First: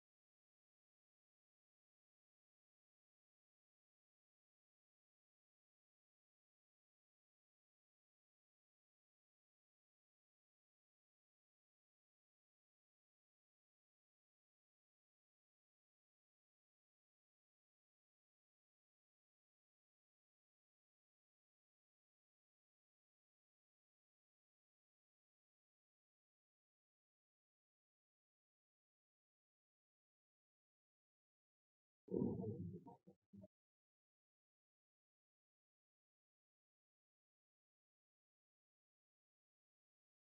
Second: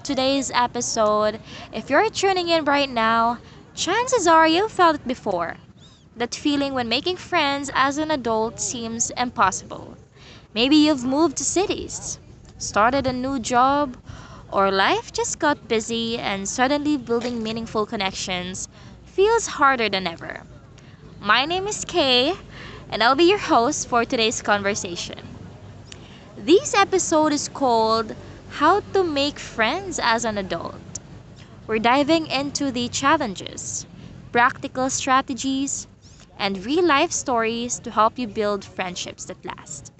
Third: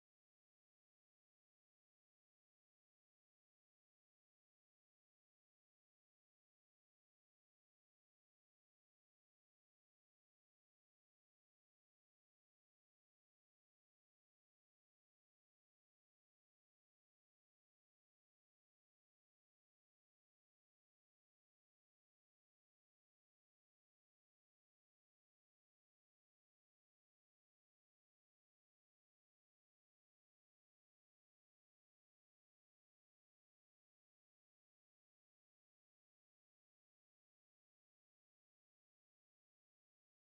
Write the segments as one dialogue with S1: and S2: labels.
S1: today's episode. If you're tuning in right now, chances are you've felt it before. That feeling when making friends as an adult seems impossible. Maybe you've moved to cities, started a new job, or life just got busy and suddenly building meaningful connections feels harder than ever. My name is Kay, and I'll be your host for today's conversation. This episode is called How to Make Friends as an Adult. We're diving into the challenges, practical strategies, and real life stories to help you build friendships that last.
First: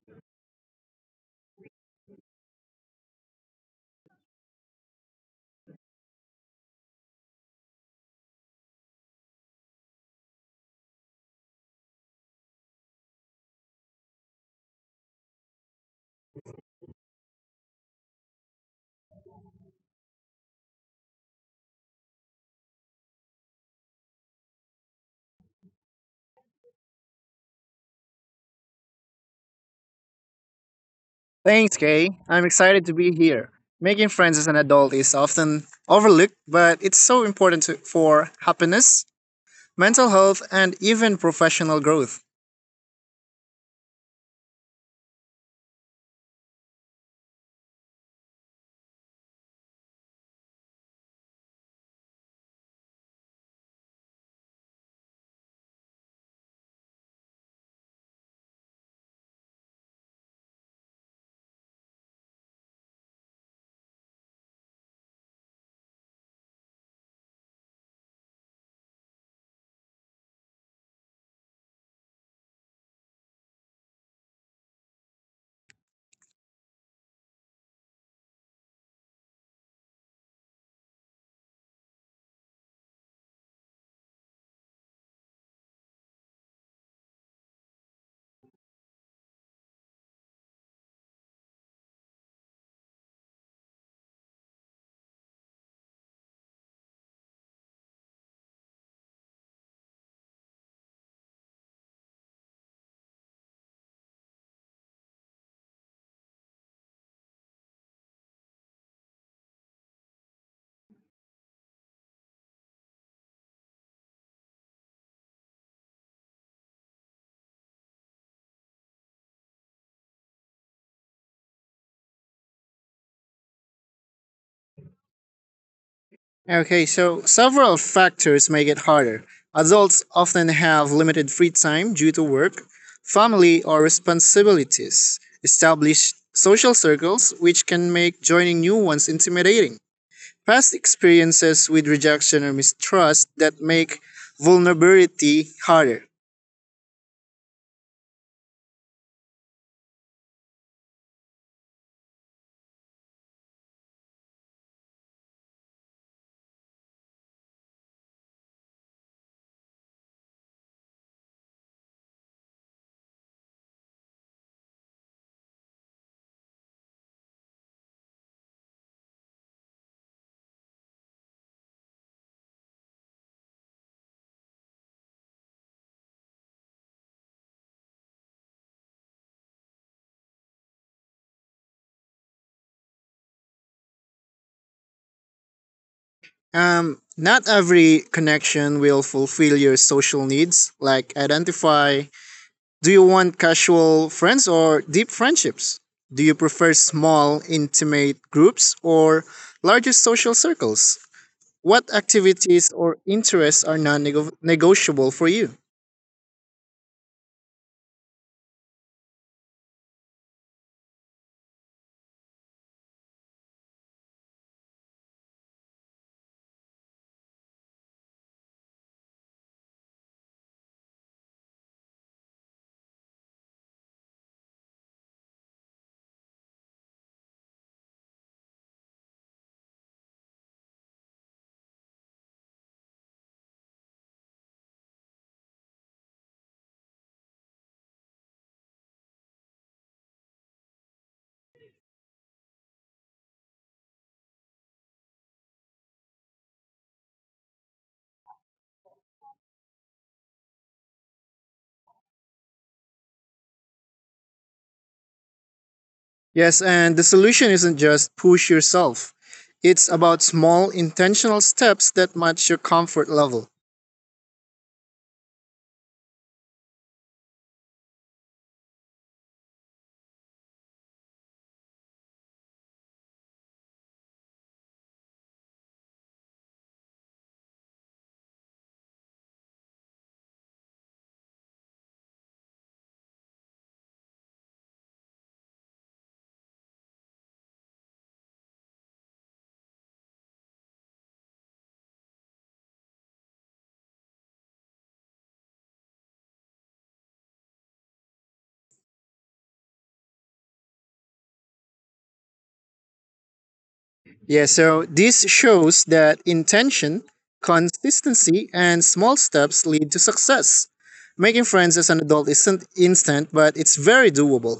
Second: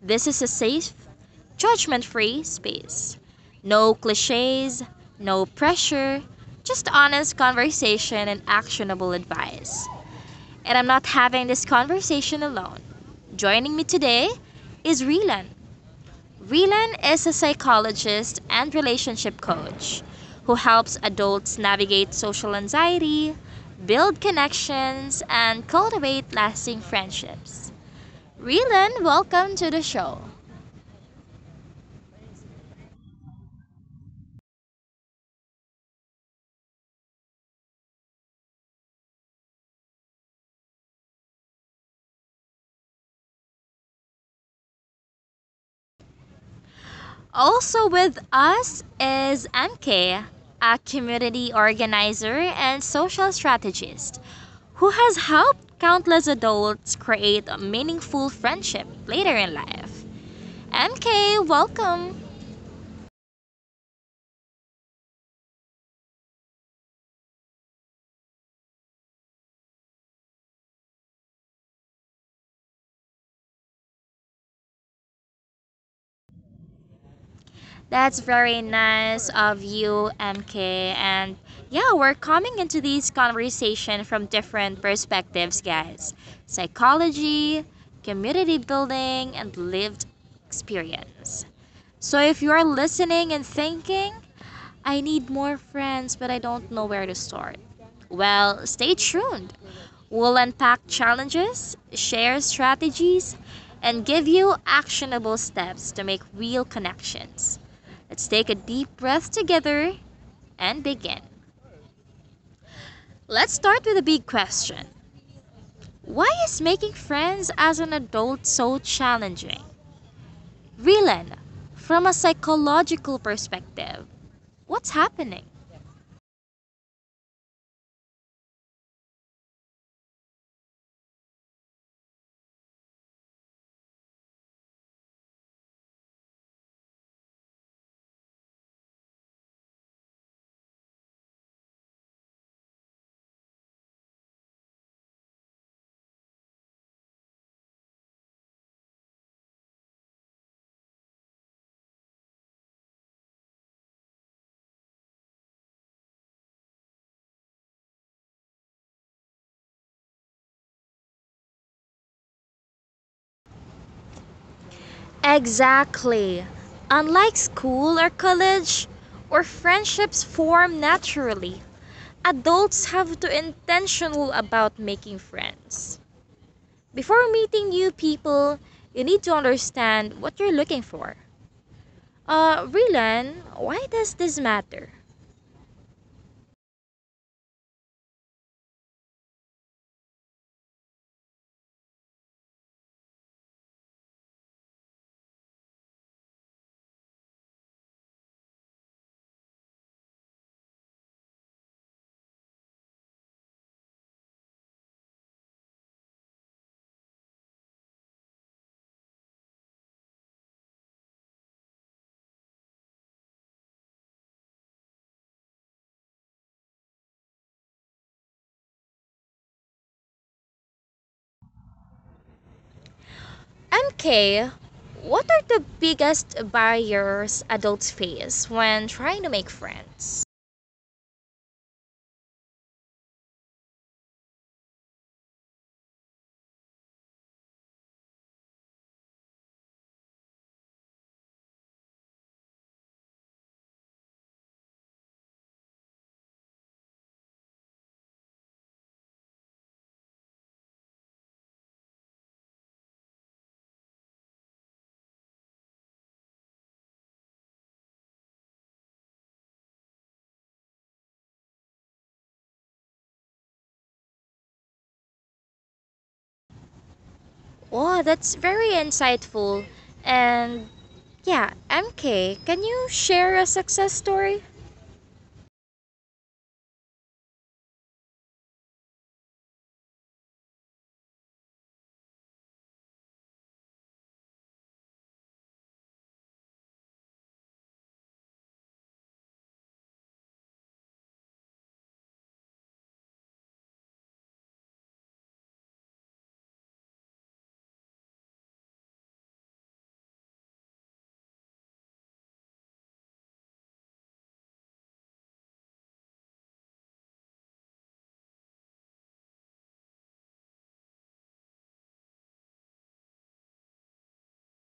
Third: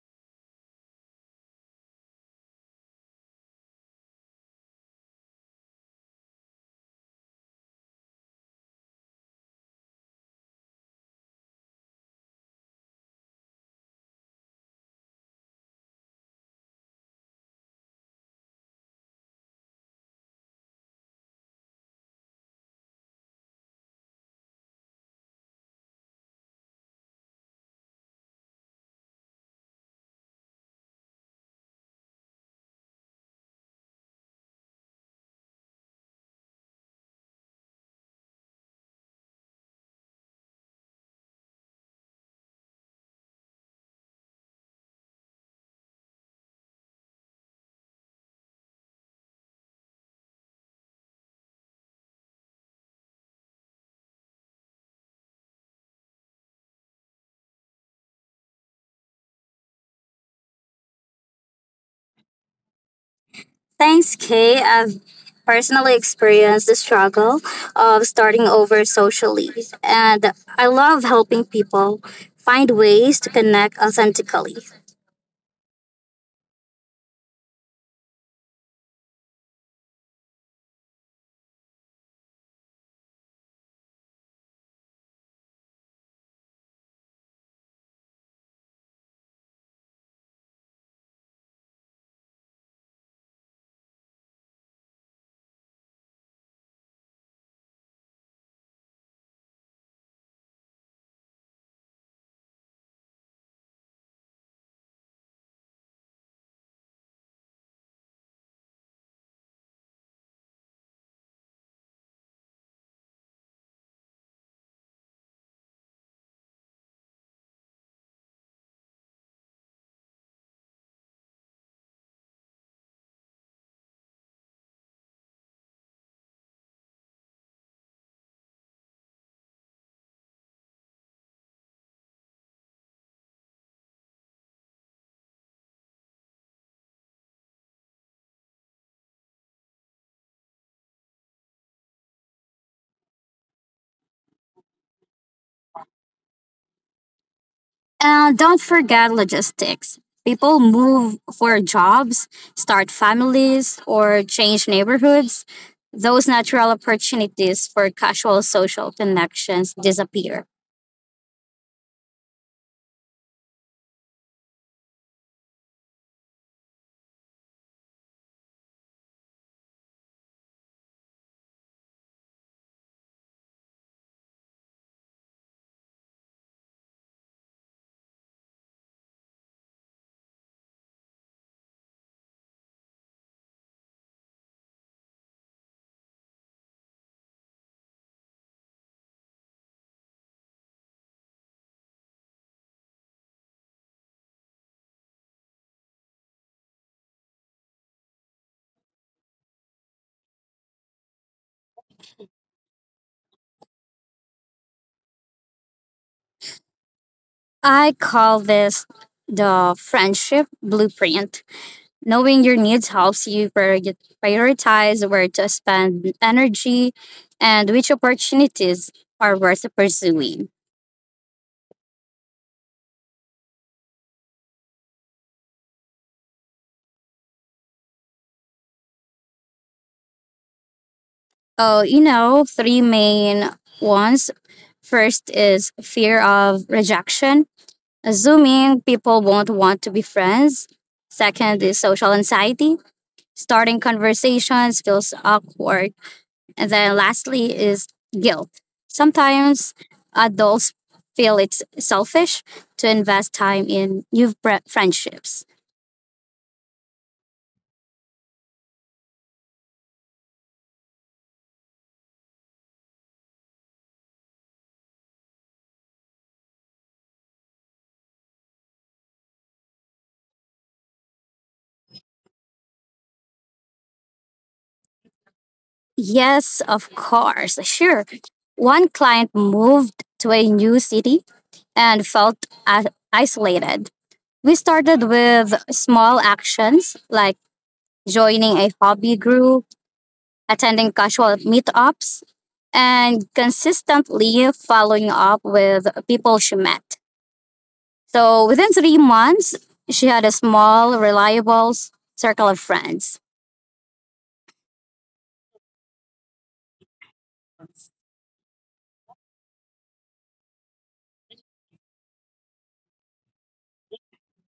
S1: This is a safe, judgment free space. No cliches, no pressure, just honest conversation and actionable advice. And I'm not having this conversation alone. Joining me today is Relan, Rylan is a psychologist and relationship coach who helps adults navigate social anxiety, build connections, and cultivate lasting friendships. Rylan, welcome to the show.
S2: Thanks, Kay. I'm excited to be here. Making friends as an adult is often overlooked, but it's so important to, for happiness, mental health, and even professional growth.
S1: Also with us is MK, a community organizer and social strategist who has helped countless adults create a meaningful friendship later in life. MK, welcome.
S3: Thanks, Kay. I've personally experienced the struggle of starting over socially, and I love helping people find ways to connect authentically.
S1: That's very nice of you, MK. And yeah, we're coming into this conversation from different perspectives, guys psychology, community building, and lived experience. So if you are listening and thinking, I need more friends, but I don't know where to start. Well, stay tuned. We'll unpack challenges, share strategies, and give you actionable steps to make real connections. Let's take a deep breath together and begin. Let's start with a big question. Why is making friends as an adult so challenging? Rilen, from a psychological perspective, what's happening?
S2: Okay, so several factors make it harder. Adults often have limited free time due to work, family, or responsibilities, established social circles, which can make joining new ones intimidating. Past experiences with rejection or mistrust that make vulnerability harder.
S3: And don't forget logistics. People move for jobs, start families, or change neighborhoods. Those natural opportunities for casual social connections disappear.
S1: Exactly. Unlike school or college, where friendships form naturally, adults have to be intentional about making friends. Before meeting new people, you need to understand what you're looking for. Rylan, why does this matter?
S2: Not every connection will fulfill your social needs. Like, identify, do you want casual friends or deep friendships? Do you prefer small, intimate groups or larger social circles? What activities or interests are non negotiable for you?
S3: I call this the friendship blueprint. Knowing your needs helps you prioritize where to spend energy and which opportunities are worth pursuing.
S1: MK, what are the biggest barriers adults face when trying to make friends?
S3: Oh, you know, three main ones. First is fear of rejection, assuming people won't want to be friends. Second is social anxiety. Starting conversations feels awkward. And then lastly is guilt. Sometimes adults feel it's selfish to invest time in new friendships.
S2: Yes, and the solution isn't just push yourself, it's about small, intentional steps that match your comfort level.
S1: Oh, that's very insightful. And yeah, MK, can you share a success story?
S3: Yes, of course, sure. One client moved to a new city and felt i- isolated. We started with small actions like joining a hobby group, attending casual meetups, and consistently following up with people she met. So within 3 months, she had a small, reliable circle of friends.
S2: Yeah, so this shows that intention, consistency, and small steps lead to success. Making friends as an adult isn't instant, but it's very doable.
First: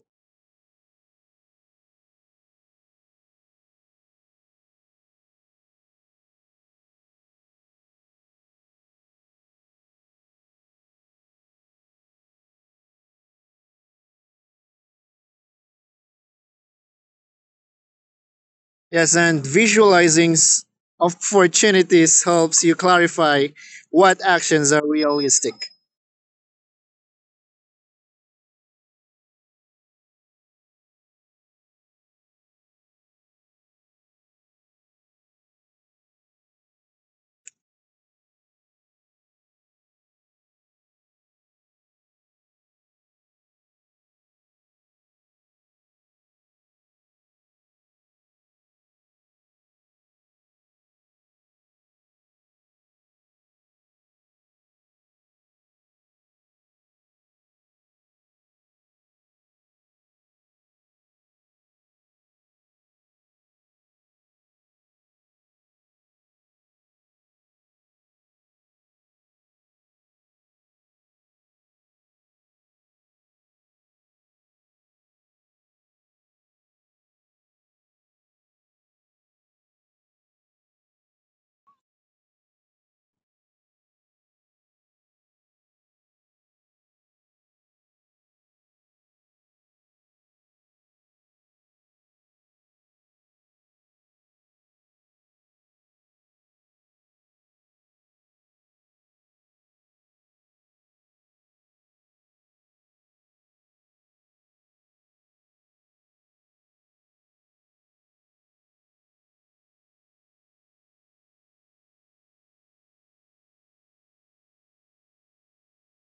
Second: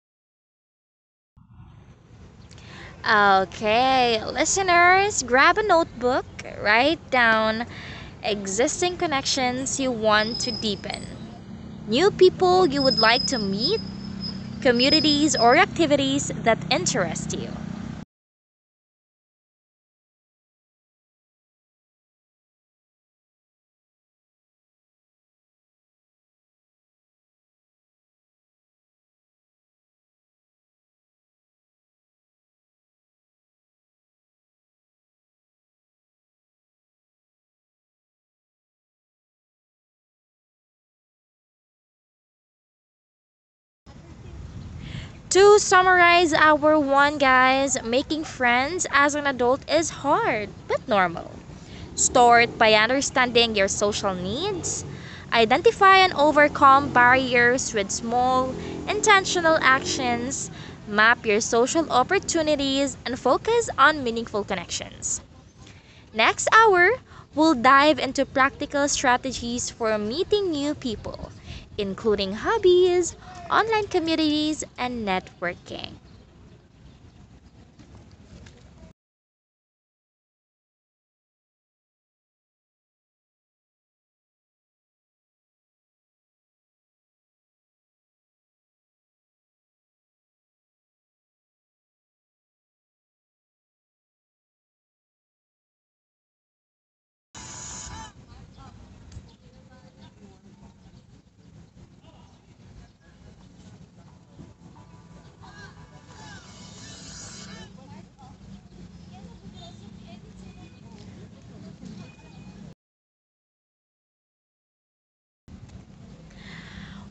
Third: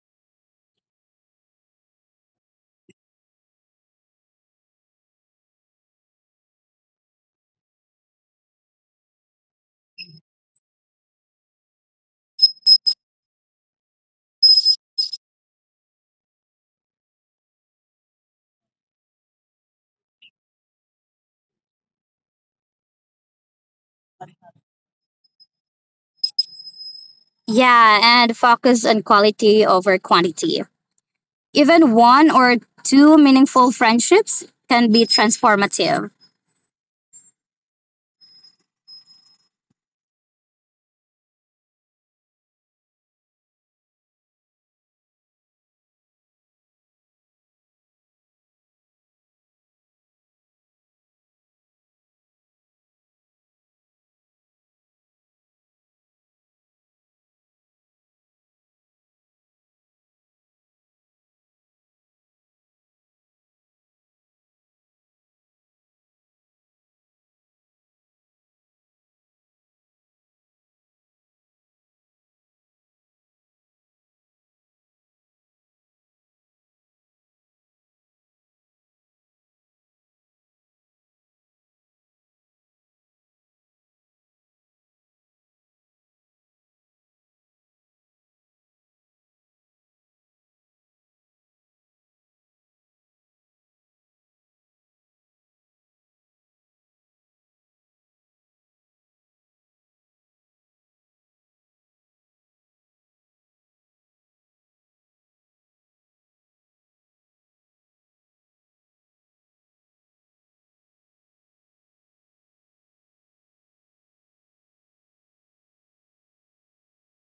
S1: Okay, listeners, grab a notebook, write down existing connections you want to deepen, new people you would like to meet, communities, or activities that interest you.
S2: Yes, and visualizing opportunities helps you clarify what actions are realistic.
S3: Yeah, and focus on quality over quantity. Even one or two meaningful friendships can be transformative.
S1: To summarize our one, guys, making friends as an adult is hard but normal. Start by understanding your social needs, identify and overcome barriers with small, intentional actions, map your social opportunities, and focus on meaningful connections. Next hour, we'll dive into practical strategies for meeting new people, including hobbies, online communities, and networking.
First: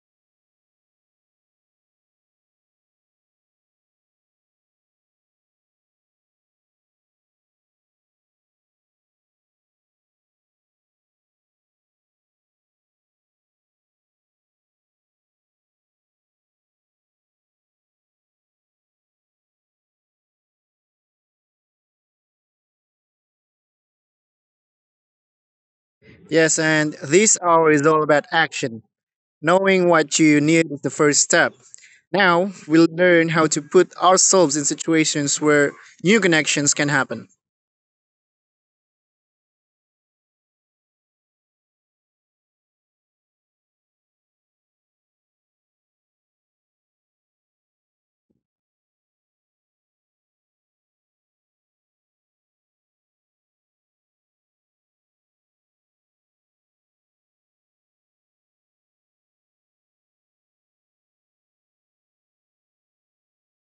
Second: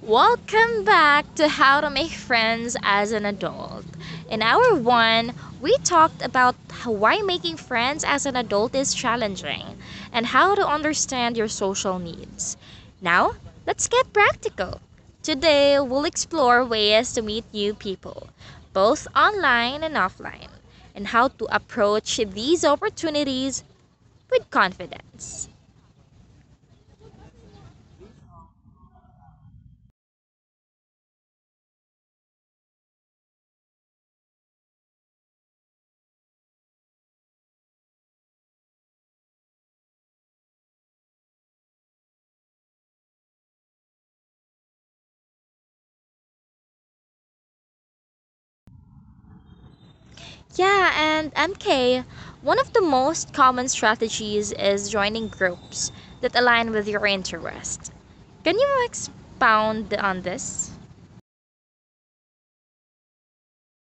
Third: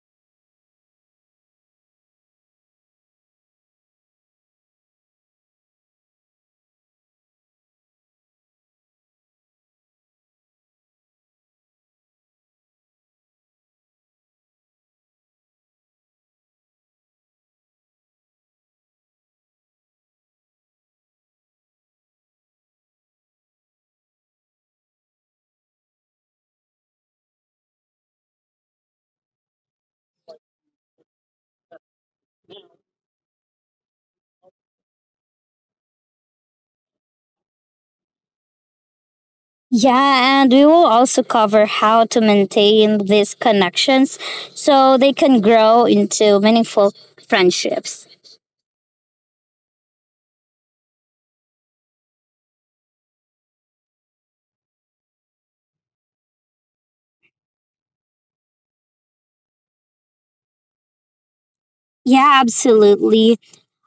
S1: Welcome back to How to Make Friends as an Adult. In hour one, we talked about why making friends as an adult is challenging and how to understand your social needs. Now, let's get practical. Today, we'll explore ways to meet new people, both online and offline, and how to approach these opportunities with confidence.
S2: Yes, and this hour is all about action. Knowing what you need is the first step. Now, we'll learn how to put ourselves in situations where new connections can happen.
S3: Yeah, and we will also cover how to maintain these connections so they can grow into meaningful friendships.
S1: Yeah, and MK, one of the most common strategies is joining groups that align with your interest. Can you expound on this?
S3: Yeah, absolutely.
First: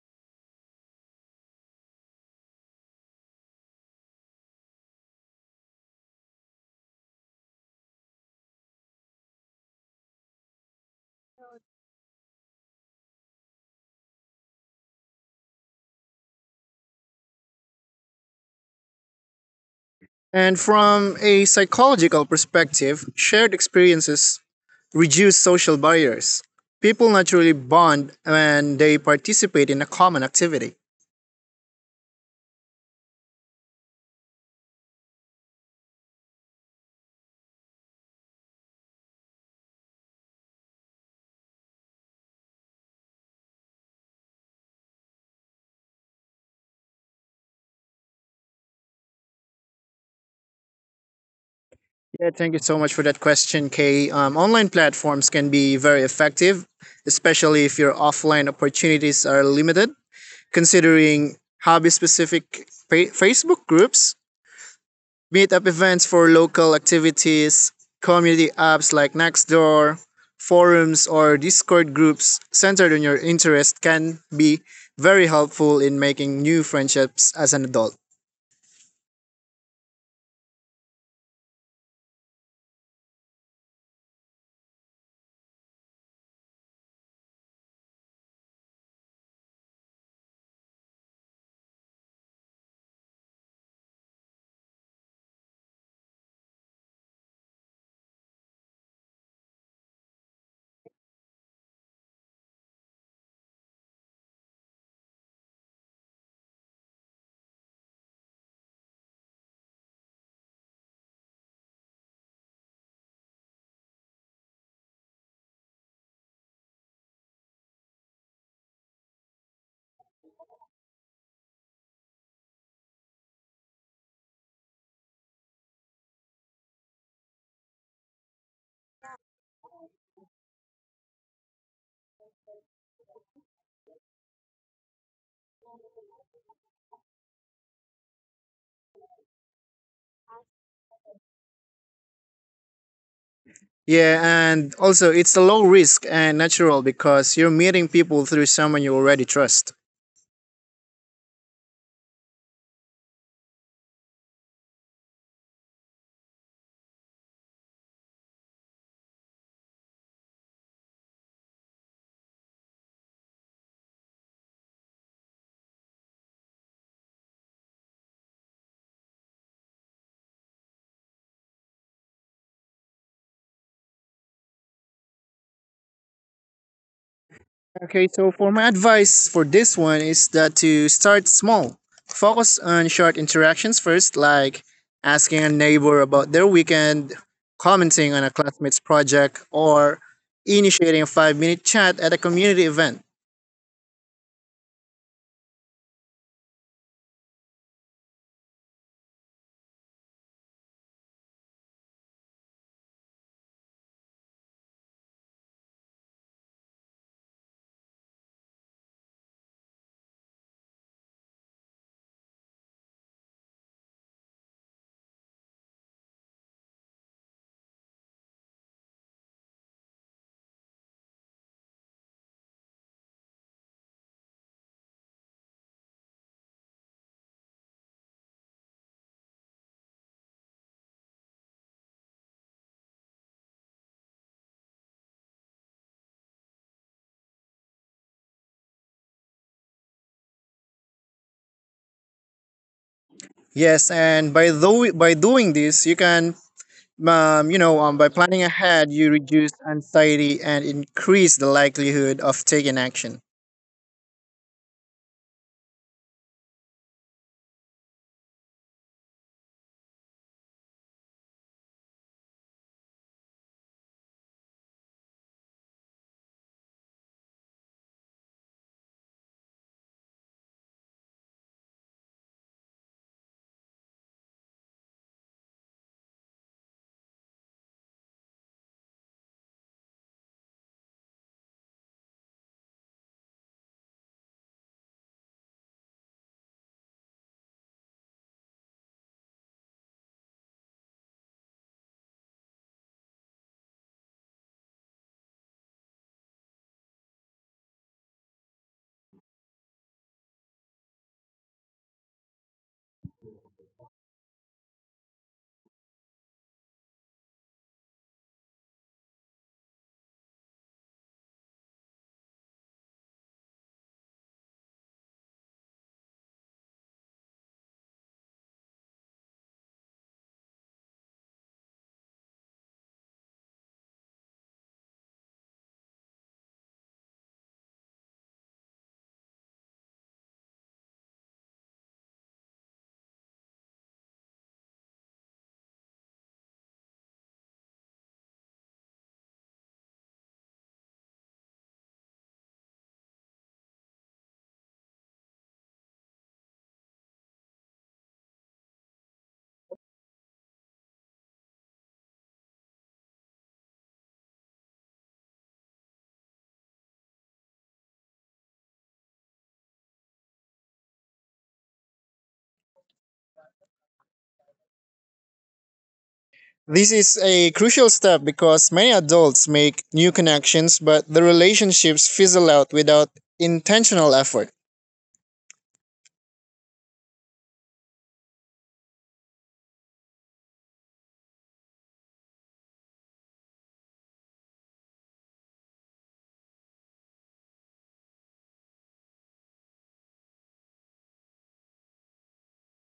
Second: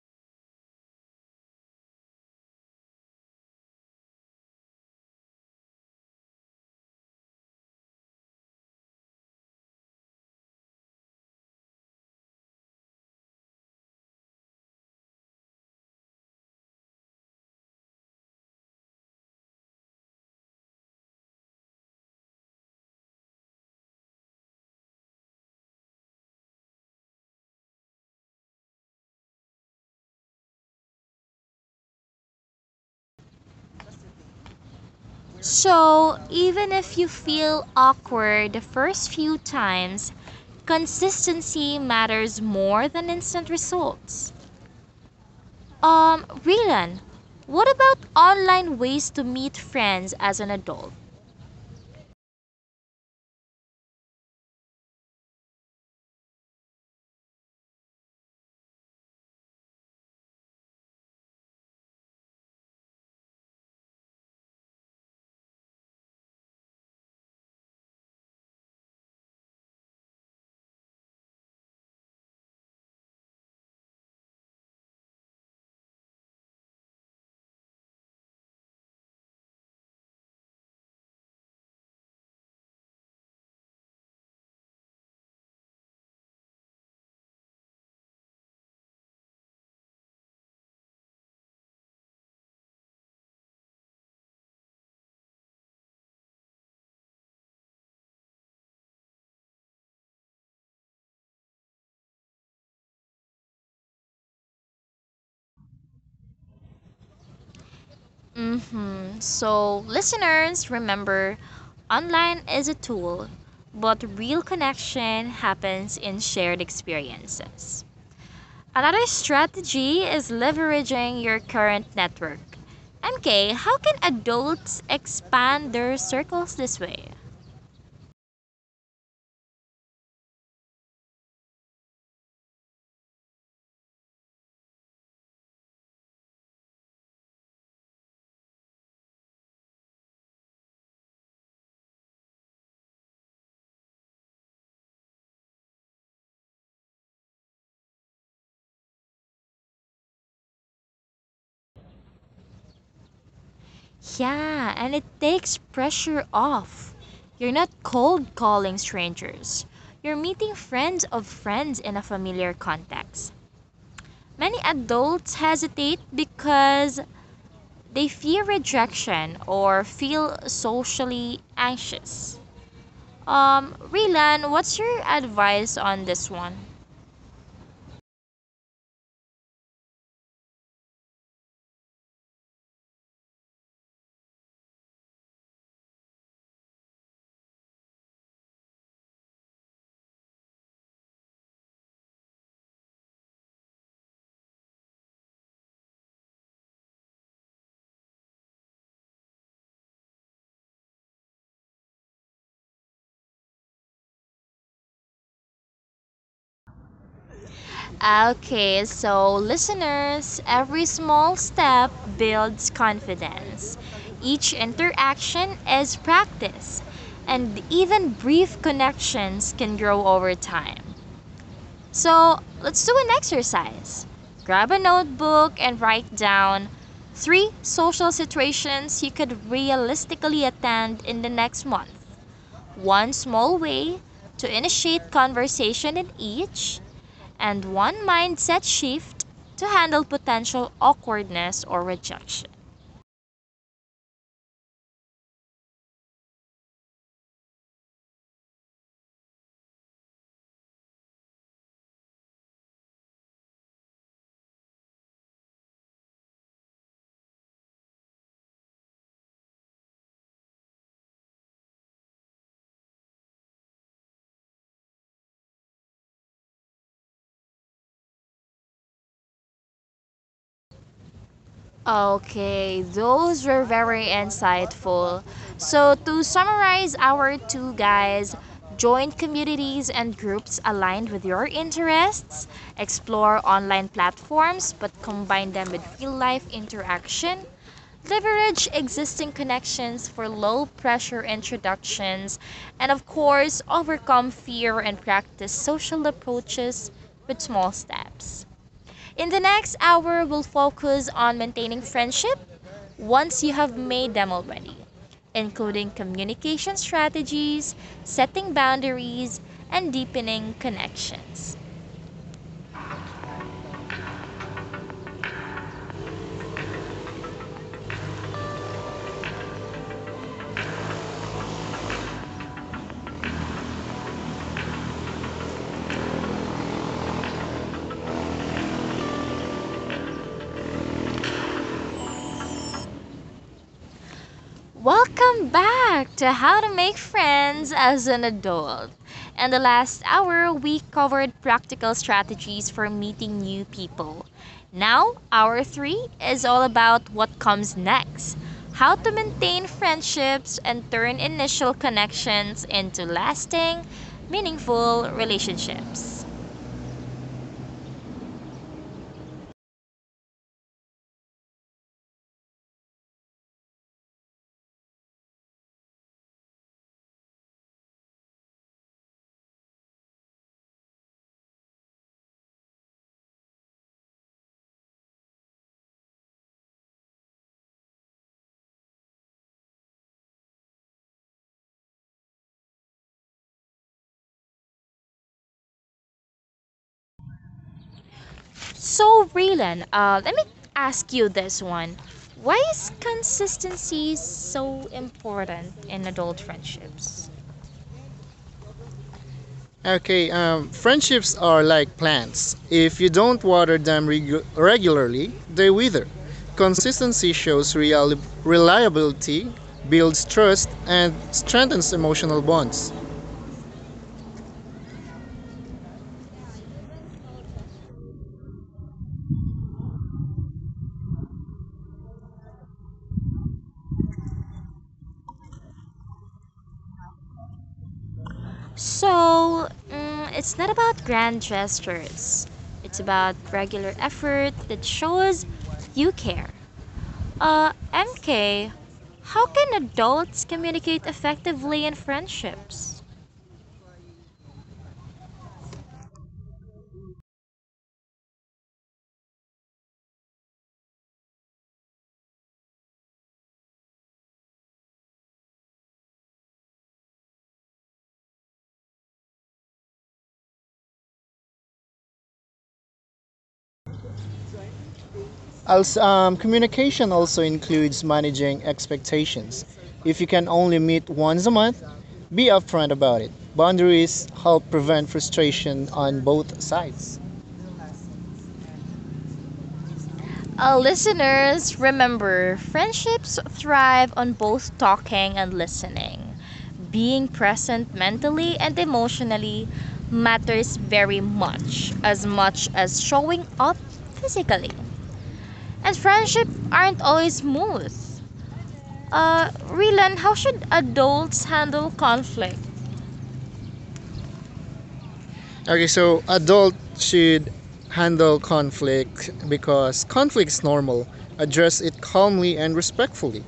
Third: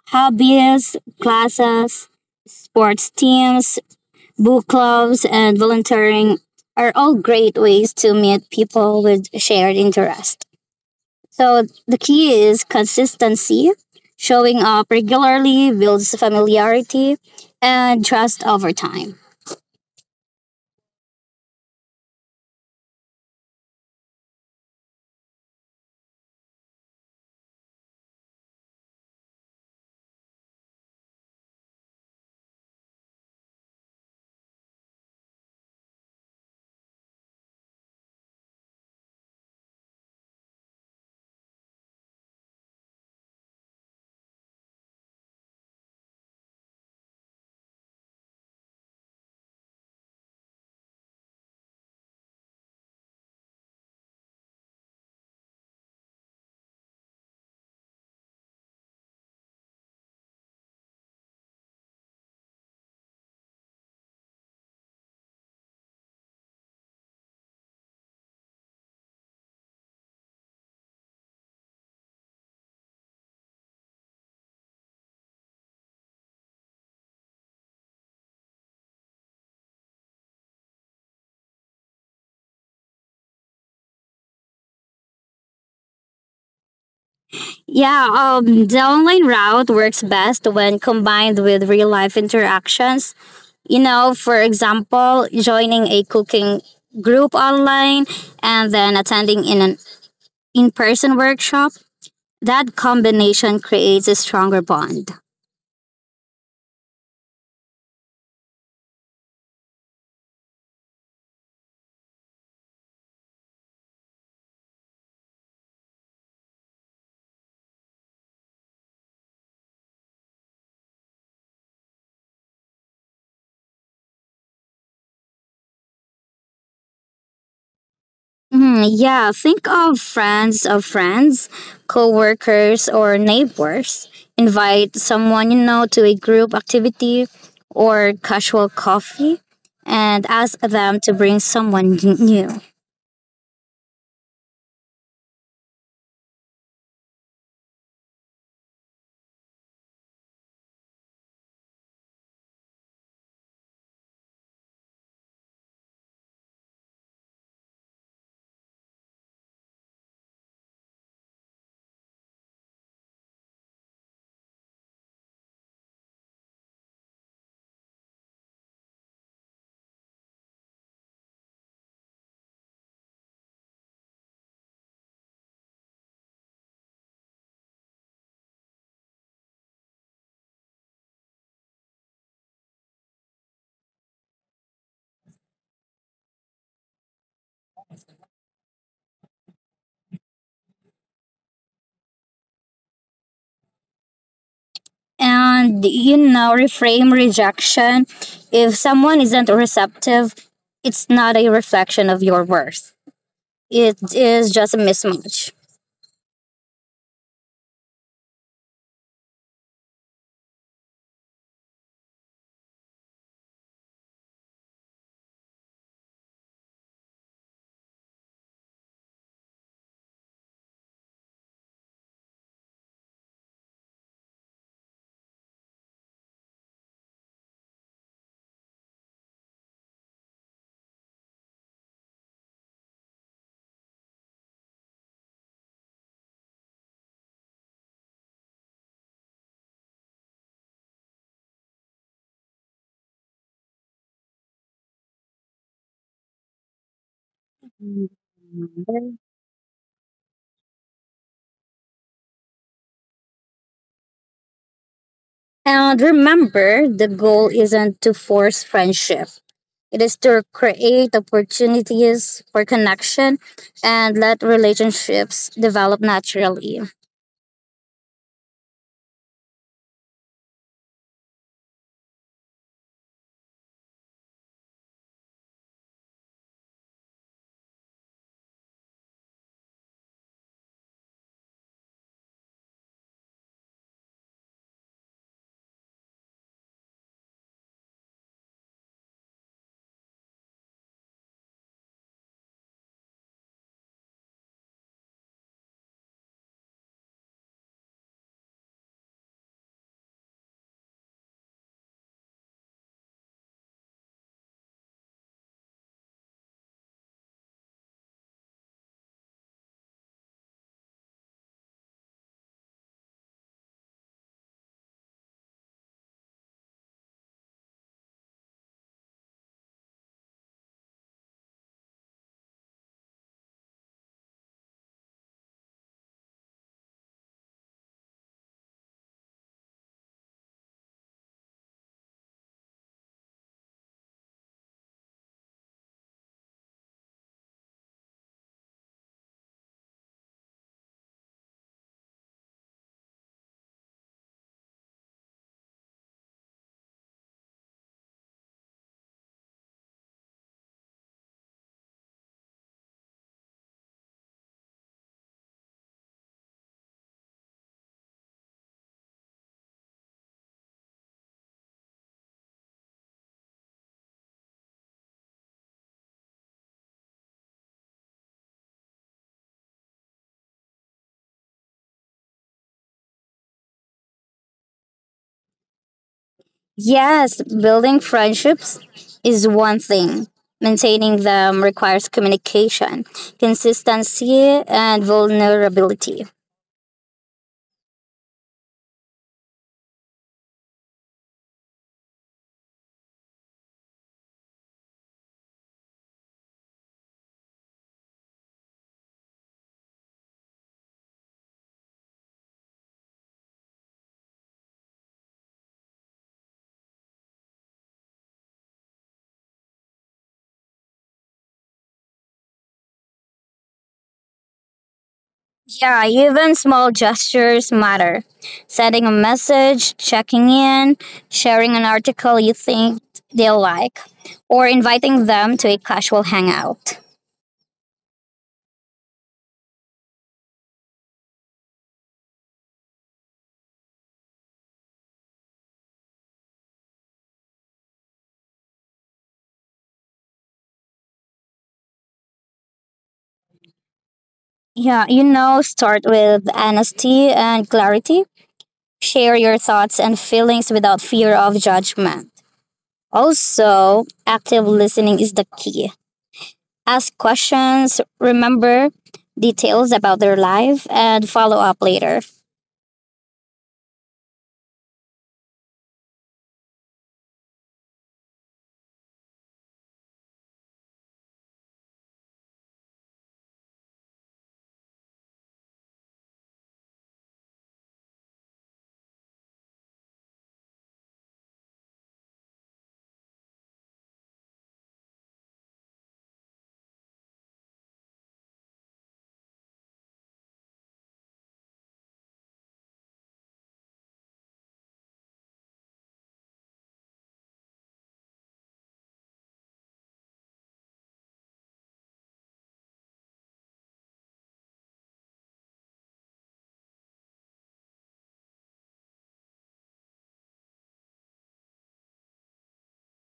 S3: Hobbies, classes, sports teams, book clubs, and volunteering are all great ways to meet people with shared interest. So the key is consistency. Showing up regularly builds familiarity and trust over time.
S2: And from a psychological perspective, shared experiences reduce social barriers. People naturally bond when they participate in a common activity.
S1: So, even if you feel awkward the first few times, consistency matters more than instant results. Rilan, what about online ways to meet friends as an adult?
S2: Yeah, thank you so much for that question, Kay. Online platforms can be very effective, especially if your offline opportunities are limited. Considering hobby specific Facebook groups, Meetup events for local activities, community apps like Nextdoor, forums, or Discord groups centered on your interest can be very helpful in making new friendships as an adult.
S3: Yeah, the online route works best when combined with real life interactions. You know, for example, joining a cooking group online and then attending in an in person workshop. That combination creates a stronger bond.
S1: So, listeners, remember online is a tool, but real connection happens in shared experiences. Another strategy is leveraging your current network. MK, how can adults expand their circles this way?
S3: Yeah, think of friends, co-workers or neighbors. Invite someone you know to a group activity or casual coffee and ask them to bring someone new.
S2: Yeah, and also it's a low risk and natural because you're meeting people through someone you already trust.
S1: Yeah, and it takes pressure off. You're not cold calling strangers. You're meeting friends of friends in a familiar context. Many adults hesitate because they fear rejection or feel socially anxious. Rilan, what's your advice on this one?
S2: Okay, so for my advice for this one is that to start small. Focus on short interactions first, like asking a neighbor about their weekend, commenting on a classmate's project, or initiating a 5-minute chat at a community event.
S3: And you know, reframe rejection. If someone isn't receptive, it's not a reflection of your worth. It is just a mismatch.
S1: Okay, so listeners, every small step builds confidence. Each interaction is practice, and even brief connections can grow over time. So let's do an exercise. Grab a notebook and write down three social situations you could realistically attend in the next month. One small way to initiate conversation in each, and one mindset shift to handle potential awkwardness or rejection.
S2: Yes, and by doing this, you can by planning ahead, you reduce anxiety and increase the likelihood of taking action.
S3: And remember, the goal isn't to force friendship. It is to create opportunities for connection and let relationships develop naturally.
S1: Okay, those were very insightful. So, to summarize our two guys, join communities and groups aligned with your interests, explore online platforms but combine them with real life interaction, leverage existing connections for low pressure introductions, and of course, overcome fear and practice social approaches with small steps. In the next hour, we'll focus on maintaining friendship once you have made them already, including communication strategies, setting boundaries, and deepening connections. Welcome back to How to Make Friends as an Adult. In the last hour, we covered practical strategies for meeting new people. Now, hour three is all about what comes next how to maintain friendships and turn initial connections into lasting, meaningful relationships.
S2: This is a crucial step because many adults make new connections, but the relationships fizzle out without intentional effort.
S3: Yes, building friendships is one thing. Maintaining them requires communication, consistency, and vulnerability.
S1: So, Raylan, let me ask you this one. Why is consistency so important in adult friendships? Okay, friendships are like plants. If you don't water them regularly, they wither. Consistency shows reliability, builds trust, and strengthens emotional bonds.
S3: Yeah, even small gestures matter. Sending a message, checking in, sharing an article you think they'll like, or inviting them to a casual hangout.
S1: So, it's not about grand gestures, it's about regular effort that shows you care. MK, how can adults communicate effectively in friendships?
S3: Yeah, you know, start with honesty and clarity. Share your thoughts and feelings without fear of judgment. Also, active listening is the key. Ask questions, remember details about their life, and follow up later.
S1: Also, communication also includes managing expectations. If you can only meet once a month, be upfront about it. Boundaries help prevent frustration on both sides. Listeners, remember, friendships thrive on both talking and listening. Being present mentally and emotionally matters very much as showing up physically. And friendships aren't always smooth. Rylan, how should adults handle conflict? Okay, so adult should handle conflict because conflict is normal. Address it calmly and respectfully.